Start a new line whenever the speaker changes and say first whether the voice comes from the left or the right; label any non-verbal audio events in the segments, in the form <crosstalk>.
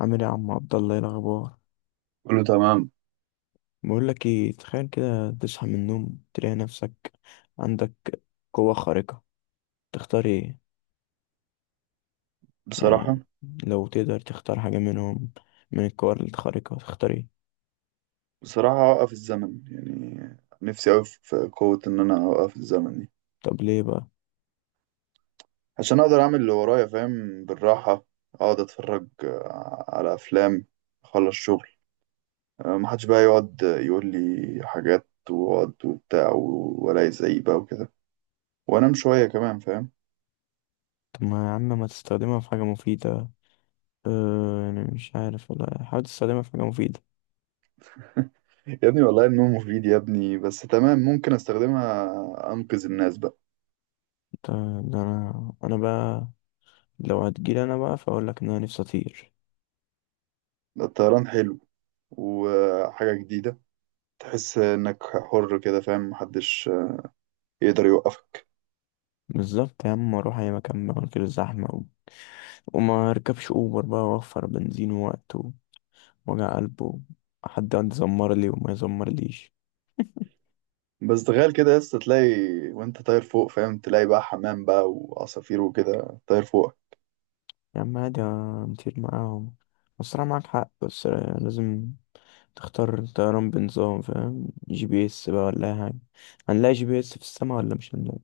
left: عامل ايه يا عم عبد الله؟ ايه الاخبار؟
right: كله تمام.
left: بقول لك ايه، تخيل كده تصحى من النوم تلاقي نفسك عندك قوة خارقة. تختار ايه؟ يعني
right: بصراحة،
left: لو تقدر تختار حاجة منهم، من القوى الخارقة تختار ايه؟
right: بصراحة أوقف الزمن يعني. نفسي أوي في قوة إن أنا أوقف الزمن دي.
left: طب ليه بقى؟
right: عشان أقدر أعمل اللي ورايا، فاهم، بالراحة أقعد أتفرج على أفلام، أخلص شغل محدش بقى يقعد يقول لي حاجات وقعد وبتاع ولا يزعيق بقى وكده، وأنام شوية كمان فاهم.
left: طب ما يا عم ما تستخدمها في حاجة مفيدة. اه يعني مش عارف والله، حاول تستخدمها في حاجة مفيدة.
right: <laughs> يا ابني والله النوم مفيد يا ابني، بس تمام ممكن أستخدمها أنقذ الناس بقى.
left: ده, ده انا بقى. لو هتجيلي انا بقى، فاقول لك ان انا نفسي اطير.
right: ده الطيران حلو وحاجة جديدة، تحس انك حر كده، فاهم، محدش يقدر يوقفك.
left: بالظبط يا عم، اروح اي مكان بقى من غير زحمة و... وما اركبش اوبر بقى واوفر بنزين ووقت وجع قلبه. حد يقعد يزمر لي وما يزمر ليش.
right: بس تخيل كده يا اسطى تلاقي وانت طاير فوق، فاهم، تلاقي بقى حمام بقى وعصافير وكده طاير فوق.
left: يا عم عادي، نطير معاهم. الصراحة معاك حق، بس لازم تختار الطيران بنظام فاهم GPS بقى ولا أي حاجة. هنلاقي GPS في السما ولا مش هنلاقي؟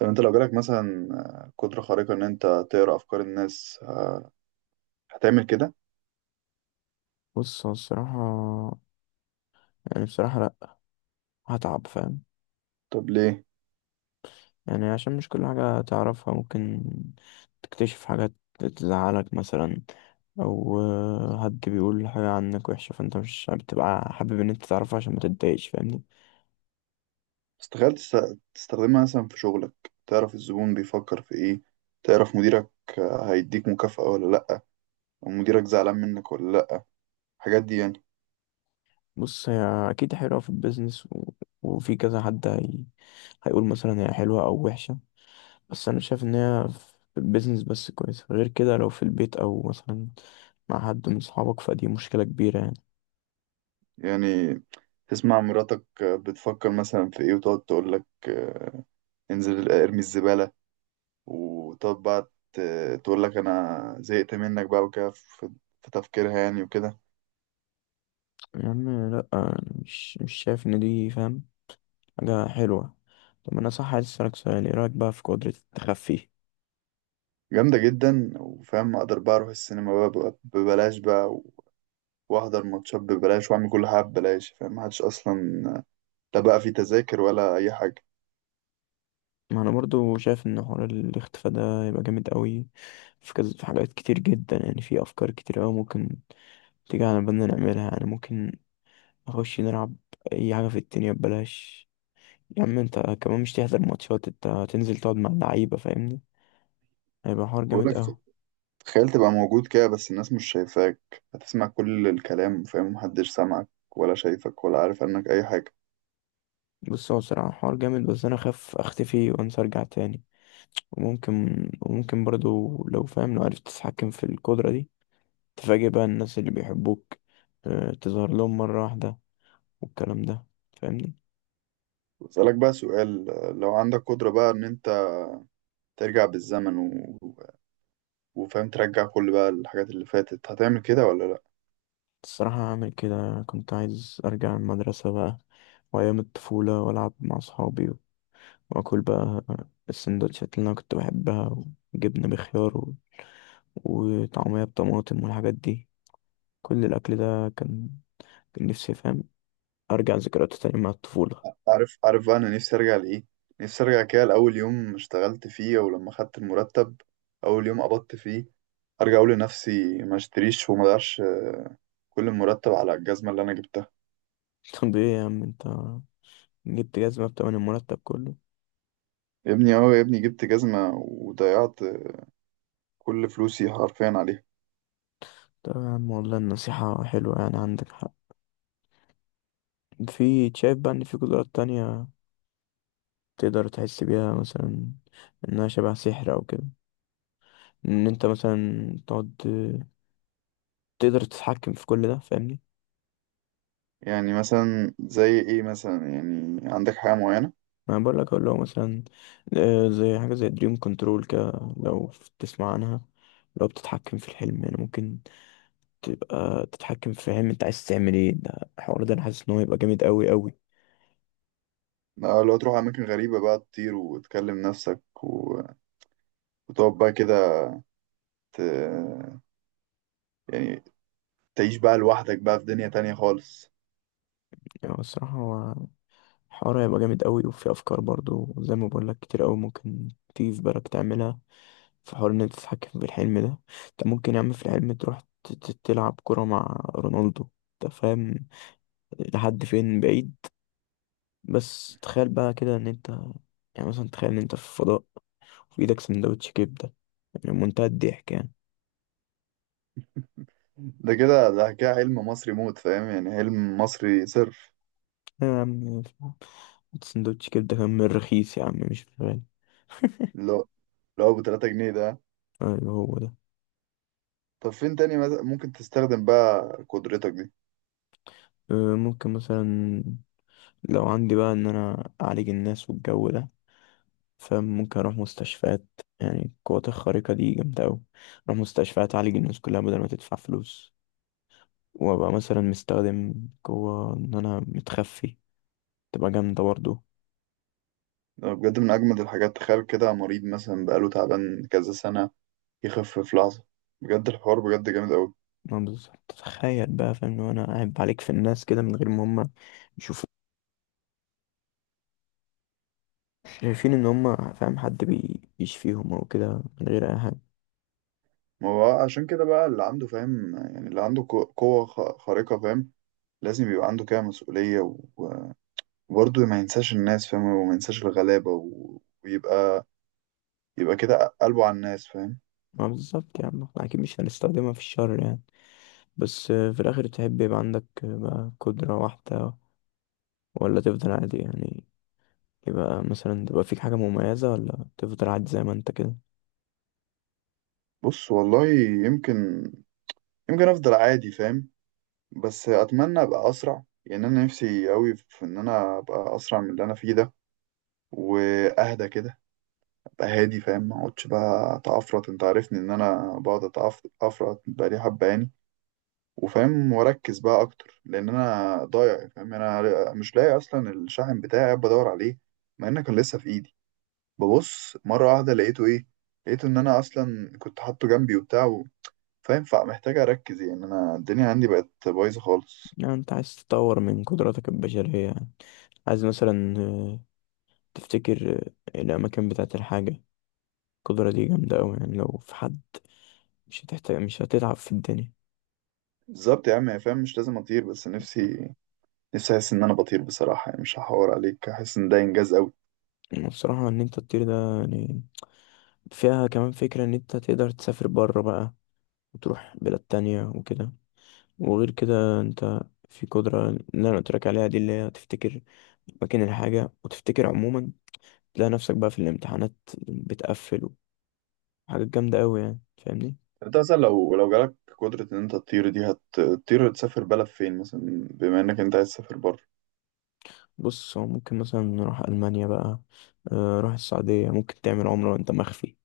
right: طب انت لو جالك مثلا قدرة خارقة ان انت تقرا افكار الناس، هتعمل كده؟
left: بص، هو الصراحة يعني بصراحة لأ، هتعب فاهم.
right: طب ليه؟
left: يعني عشان مش كل حاجة تعرفها ممكن تكتشف حاجات تزعلك مثلا، أو حد بيقول حاجة عنك وحشة، فأنت مش بتبقى حابب إن أنت تعرفها عشان ما تتضايقش فاهمني.
right: بس تخيل تستخدمها مثلا في شغلك، تعرف الزبون بيفكر في ايه، تعرف مديرك هيديك مكافأة ولا لأ، ومديرك زعلان منك ولا لأ، الحاجات دي يعني.
left: بص، هي أكيد حلوة في البيزنس و... وفي كذا حد. هيقول مثلا هي حلوة أو وحشة، بس أنا شايف إن هي في البيزنس بس كويسة، غير كده لو في البيت أو مثلا مع حد من صحابك فدي مشكلة كبيرة يعني.
right: يعني تسمع مراتك بتفكر مثلا في ايه، وتقعد تقولك انزل ارمي الزبالة، وتقعد بقى تقول لك انا زهقت منك بقى وكده، في تفكيرها يعني وكده.
left: يا عم لأ، أنا مش شايف إن دي فاهم حاجة حلوة. طب أنا صح، عايز أسألك سؤال: إيه رأيك بقى في قدرة التخفي؟
right: جامدة جدا، وفاهم اقدر بقى اروح السينما بقى ببلاش بقى، واحضر ماتشات ببلاش، واعمل كل حاجة ببلاش، فاهم، محدش اصلا لا بقى في تذاكر ولا اي حاجة.
left: ما أنا برضو شايف إن حوار الاختفاء ده يبقى جامد قوي في كذا. في حاجات كتير جدا يعني، في أفكار كتير أوي ممكن تيجي على بالنا نعملها، يعني ممكن نخش نلعب اي حاجه في الدنيا ببلاش. يا عم انت كمان مش تحضر ماتشات، انت هتنزل تقعد مع اللعيبه فاهمني. هيبقى حوار جامد
right: بقولك،
left: قوي.
right: تخيل تبقى موجود كده بس الناس مش شايفاك، هتسمع كل الكلام، فاهم، محدش سامعك ولا شايفك ولا عارف عنك اي حاجة.
left: بص، هو بصراحه حوار جامد بس انا خاف اختفي وانسى ارجع تاني. وممكن وممكن برضو لو فاهم، لو عرفت تتحكم في القدره دي تفاجئ بقى الناس اللي بيحبوك. اه، تظهر لهم مره واحده والكلام ده فاهمني.
right: بسألك بقى سؤال، لو عندك قدرة بقى ان انت ترجع بالزمن، وفاهم ترجع كل بقى الحاجات اللي فاتت، هتعمل كده ولا لأ؟
left: الصراحه هعمل كده. كنت عايز ارجع المدرسه بقى، وايام الطفوله والعب مع اصحابي، واكل بقى السندوتشات اللي انا كنت بحبها، وجبنه بخيار و... وطعميه بطماطم والحاجات دي. كل الاكل ده كان، نفسي فاهم ارجع ذكرياته تاني مع الطفوله.
right: عارف، عارف بقى أنا نفسي أرجع لإيه؟ نفسي أرجع كده لأول يوم اشتغلت فيه، أو لما خدت المرتب، أول يوم قبضت فيه، أرجع أقول لنفسي ما اشتريش وما ضيعش كل المرتب على الجزمة اللي أنا جبتها.
left: <laughs> طب ايه يا عم انت، جبت جزمه بتمن المرتب كله؟
right: يا ابني أهو يا ابني جبت جزمة وضيعت كل فلوسي حرفيا عليها.
left: طب يا عم والله النصيحه حلوه، يعني عندك حق. في شايف بقى ان في قدرات تانية تقدر تحس بيها مثلا انها شبه سحر او كده، ان انت مثلا تقعد تقدر تتحكم في كل ده فاهمني؟
right: يعني مثلا زي إيه مثلا؟ يعني عندك حاجة معينة؟
left: ما بقول لك اللي هو مثلا زي حاجة زي دريم كنترول كده، لو تسمع عنها. لو بتتحكم في الحلم يعني ممكن تبقى تتحكم في الحلم انت عايز تعمل ايه، ده الحوار ده انا حاسس ان هو يبقى جامد قوي قوي.
right: لو تروح أماكن غريبة بقى، تطير وتكلم نفسك وتقعد بقى كده، ت- يعني تعيش بقى لوحدك بقى في دنيا تانية خالص.
left: يعني الصراحة هو الحوار هيبقى جامد قوي، وفي افكار برضو زي ما بقول لك كتير قوي ممكن تيجي في بالك تعملها في حوار ان انت تتحكم في الحلم ده. انت ممكن يا عم في الحلم تروح تلعب كرة مع رونالدو. انت فاهم لحد فين بعيد؟ بس تخيل بقى كده ان انت، يعني مثلا تخيل ان انت في الفضاء، في ايدك سندوتش كبده، يعني منتهى الضحك يعني.
right: ده كده حلم مصري موت، فاهم، يعني حلم مصري صرف.
left: يا عم، سندوتش كبده كان من الرخيص يا عم مش غالي. <laughs>
right: اللي هو اللي هو بتلاتة جنيه ده.
left: ايوه هو ده.
right: طب فين تاني مثلا ممكن تستخدم بقى قدرتك دي؟
left: ممكن مثلا لو عندي بقى ان انا اعالج الناس والجو ده، فممكن اروح مستشفيات. يعني القوات الخارقة دي جامدة اوي، اروح مستشفيات اعالج الناس كلها بدل ما تدفع فلوس، وابقى مثلا مستخدم قوة ان انا متخفي، تبقى جامدة برضه.
right: ده بجد من أجمد الحاجات. تخيل كده مريض مثلا بقاله تعبان كذا سنة يخف في لحظة، بجد الحوار بجد جامد أوي.
left: ما بالظبط، تخيل بقى فاهم لو انا قاعد بعليك في الناس كده من غير ما هم يشوفوا، شايفين ان هم فاهم حد بيشفيهم او كده من غير اي حاجه.
right: ما هو عشان كده بقى اللي عنده فاهم، يعني اللي عنده قوة خارقة، فاهم، لازم يبقى عنده كده مسؤولية وبرضه ما ينساش الناس، فاهم، وما ينساش الغلابة ويبقى كده قلبه على الناس، فاهم.
left: ما بالظبط يا عم، احنا اكيد مش هنستخدمها في الشر يعني. بس في الاخر تحب يبقى عندك بقى قدره واحده، ولا تفضل عادي يعني؟ يبقى مثلا تبقى فيك حاجه مميزه ولا تفضل عادي زي ما انت كده؟
right: بص والله، يمكن يمكن افضل عادي فاهم، بس اتمنى ابقى اسرع يعني. انا نفسي قوي في ان انا ابقى اسرع من اللي انا فيه ده، واهدى كده، ابقى هادي فاهم، ما اقعدش بقى اتعفرط. انت عارفني ان انا بقعد اتعفرط بقالي حبه يعني. وفاهم واركز بقى اكتر لان انا ضايع فاهم. انا مش لاقي اصلا الشاحن بتاعي، قاعد بدور عليه مع انه كان لسه في ايدي، ببص مره واحده لقيته ايه؟ لقيته ان انا اصلا كنت حاطه جنبي وبتاع. فينفع، محتاج اركز يعني، انا الدنيا عندي بقت بايظه خالص.
left: يعني انت عايز تطور من قدراتك البشريه يعني، عايز مثلا تفتكر الاماكن بتاعت الحاجه. القدرة دي جامدة أوي يعني لو في حد، مش هتحتاج مش هتتعب في الدنيا.
right: بالظبط يا عم يا فاهم، مش لازم اطير بس نفسي، نفسي احس ان انا بطير بصراحه يعني، مش هحور عليك، احس ان ده انجاز قوي.
left: أنا بصراحة ان انت تطير ده يعني فيها كمان فكرة ان انت تقدر تسافر بره بقى وتروح بلاد تانية وكده. وغير كده انت في قدرة اللي انا قلتلك عليها دي، اللي هي تفتكر مكان الحاجة وتفتكر عموما. تلاقي نفسك بقى في الامتحانات بتقفل حاجات جامدة أوي يعني فاهمني.
right: انت مثلا لو جالك قدره ان انت تطير دي، هتطير تسافر بلد فين مثلا، بما انك انت عايز تسافر بره؟
left: بص، هو ممكن مثلا نروح ألمانيا بقى. روح السعودية، ممكن تعمل عمرة وأنت مخفي.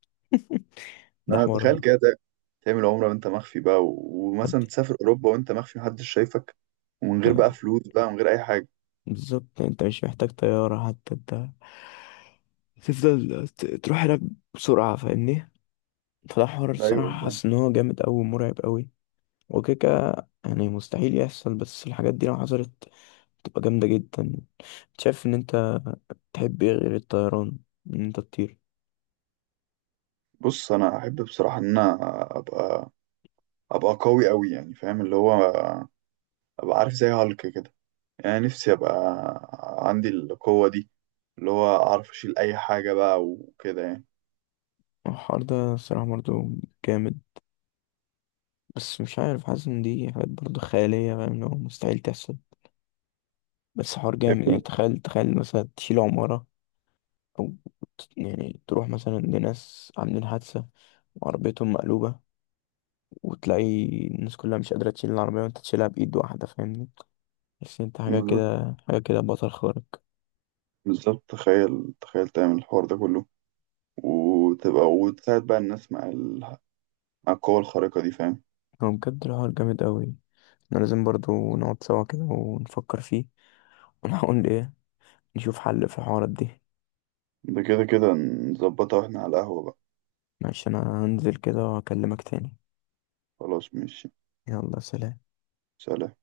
left: <laughs> ده
right: انا
left: حوار.
right: تخيل كده تعمل عمره وانت مخفي بقى ومثلا تسافر اوروبا وانت مخفي، محدش شايفك، ومن غير بقى
left: حد
right: فلوس بقى ومن غير اي حاجه.
left: بالظبط انت مش محتاج طيارة حتى، انت تفضل تروح هناك بسرعة فاهمني. فده حوار
right: ايوه
left: الصراحة
right: ده.
left: حاسس ان هو جامد اوي مرعب اوي. وكيكا، يعني مستحيل يحصل بس الحاجات دي لو حصلت تبقى جامدة جدا. شايف ان انت تحب ايه غير الطيران، ان انت تطير؟
right: بص انا احب بصراحه ان انا ابقى ابقى قوي قوي يعني، فاهم، اللي هو ابقى عارف زي هالك كده. يعني نفسي ابقى عندي القوة دي، اللي هو اعرف اشيل اي حاجة بقى وكده يعني.
left: الحوار ده الصراحة برضه جامد، بس مش عارف، حاسس ان دي حاجات برضه خيالية فاهم اللي هو مستحيل تحصل. بس حوار
right: هي
left: جامد يعني،
right: كل،
left: تخيل تخيل مثلا تشيل عمارة، أو يعني تروح مثلا لناس عاملين حادثة وعربيتهم مقلوبة وتلاقي الناس كلها مش قادرة تشيل العربية وانت تشيلها بإيد واحدة فاهمني. بس انت حاجة
right: بالظبط،
left: كده حاجة كده بطل خارق.
right: بالظبط تخيل، تخيل تعمل الحوار ده كله وتبقى وتساعد بقى الناس مع ال... مع القوة الخارقة دي، فاهم.
left: هو بجد الحوار جامد قوي. احنا لازم برضو نقعد سوا كده ونفكر فيه، ونحاول ايه، نشوف حل في الحوارات دي.
right: ده كده نظبطها واحنا على القهوة بقى.
left: معلش، انا هنزل كده واكلمك تاني.
right: خلاص ماشي،
left: يلا، سلام.
right: سلام.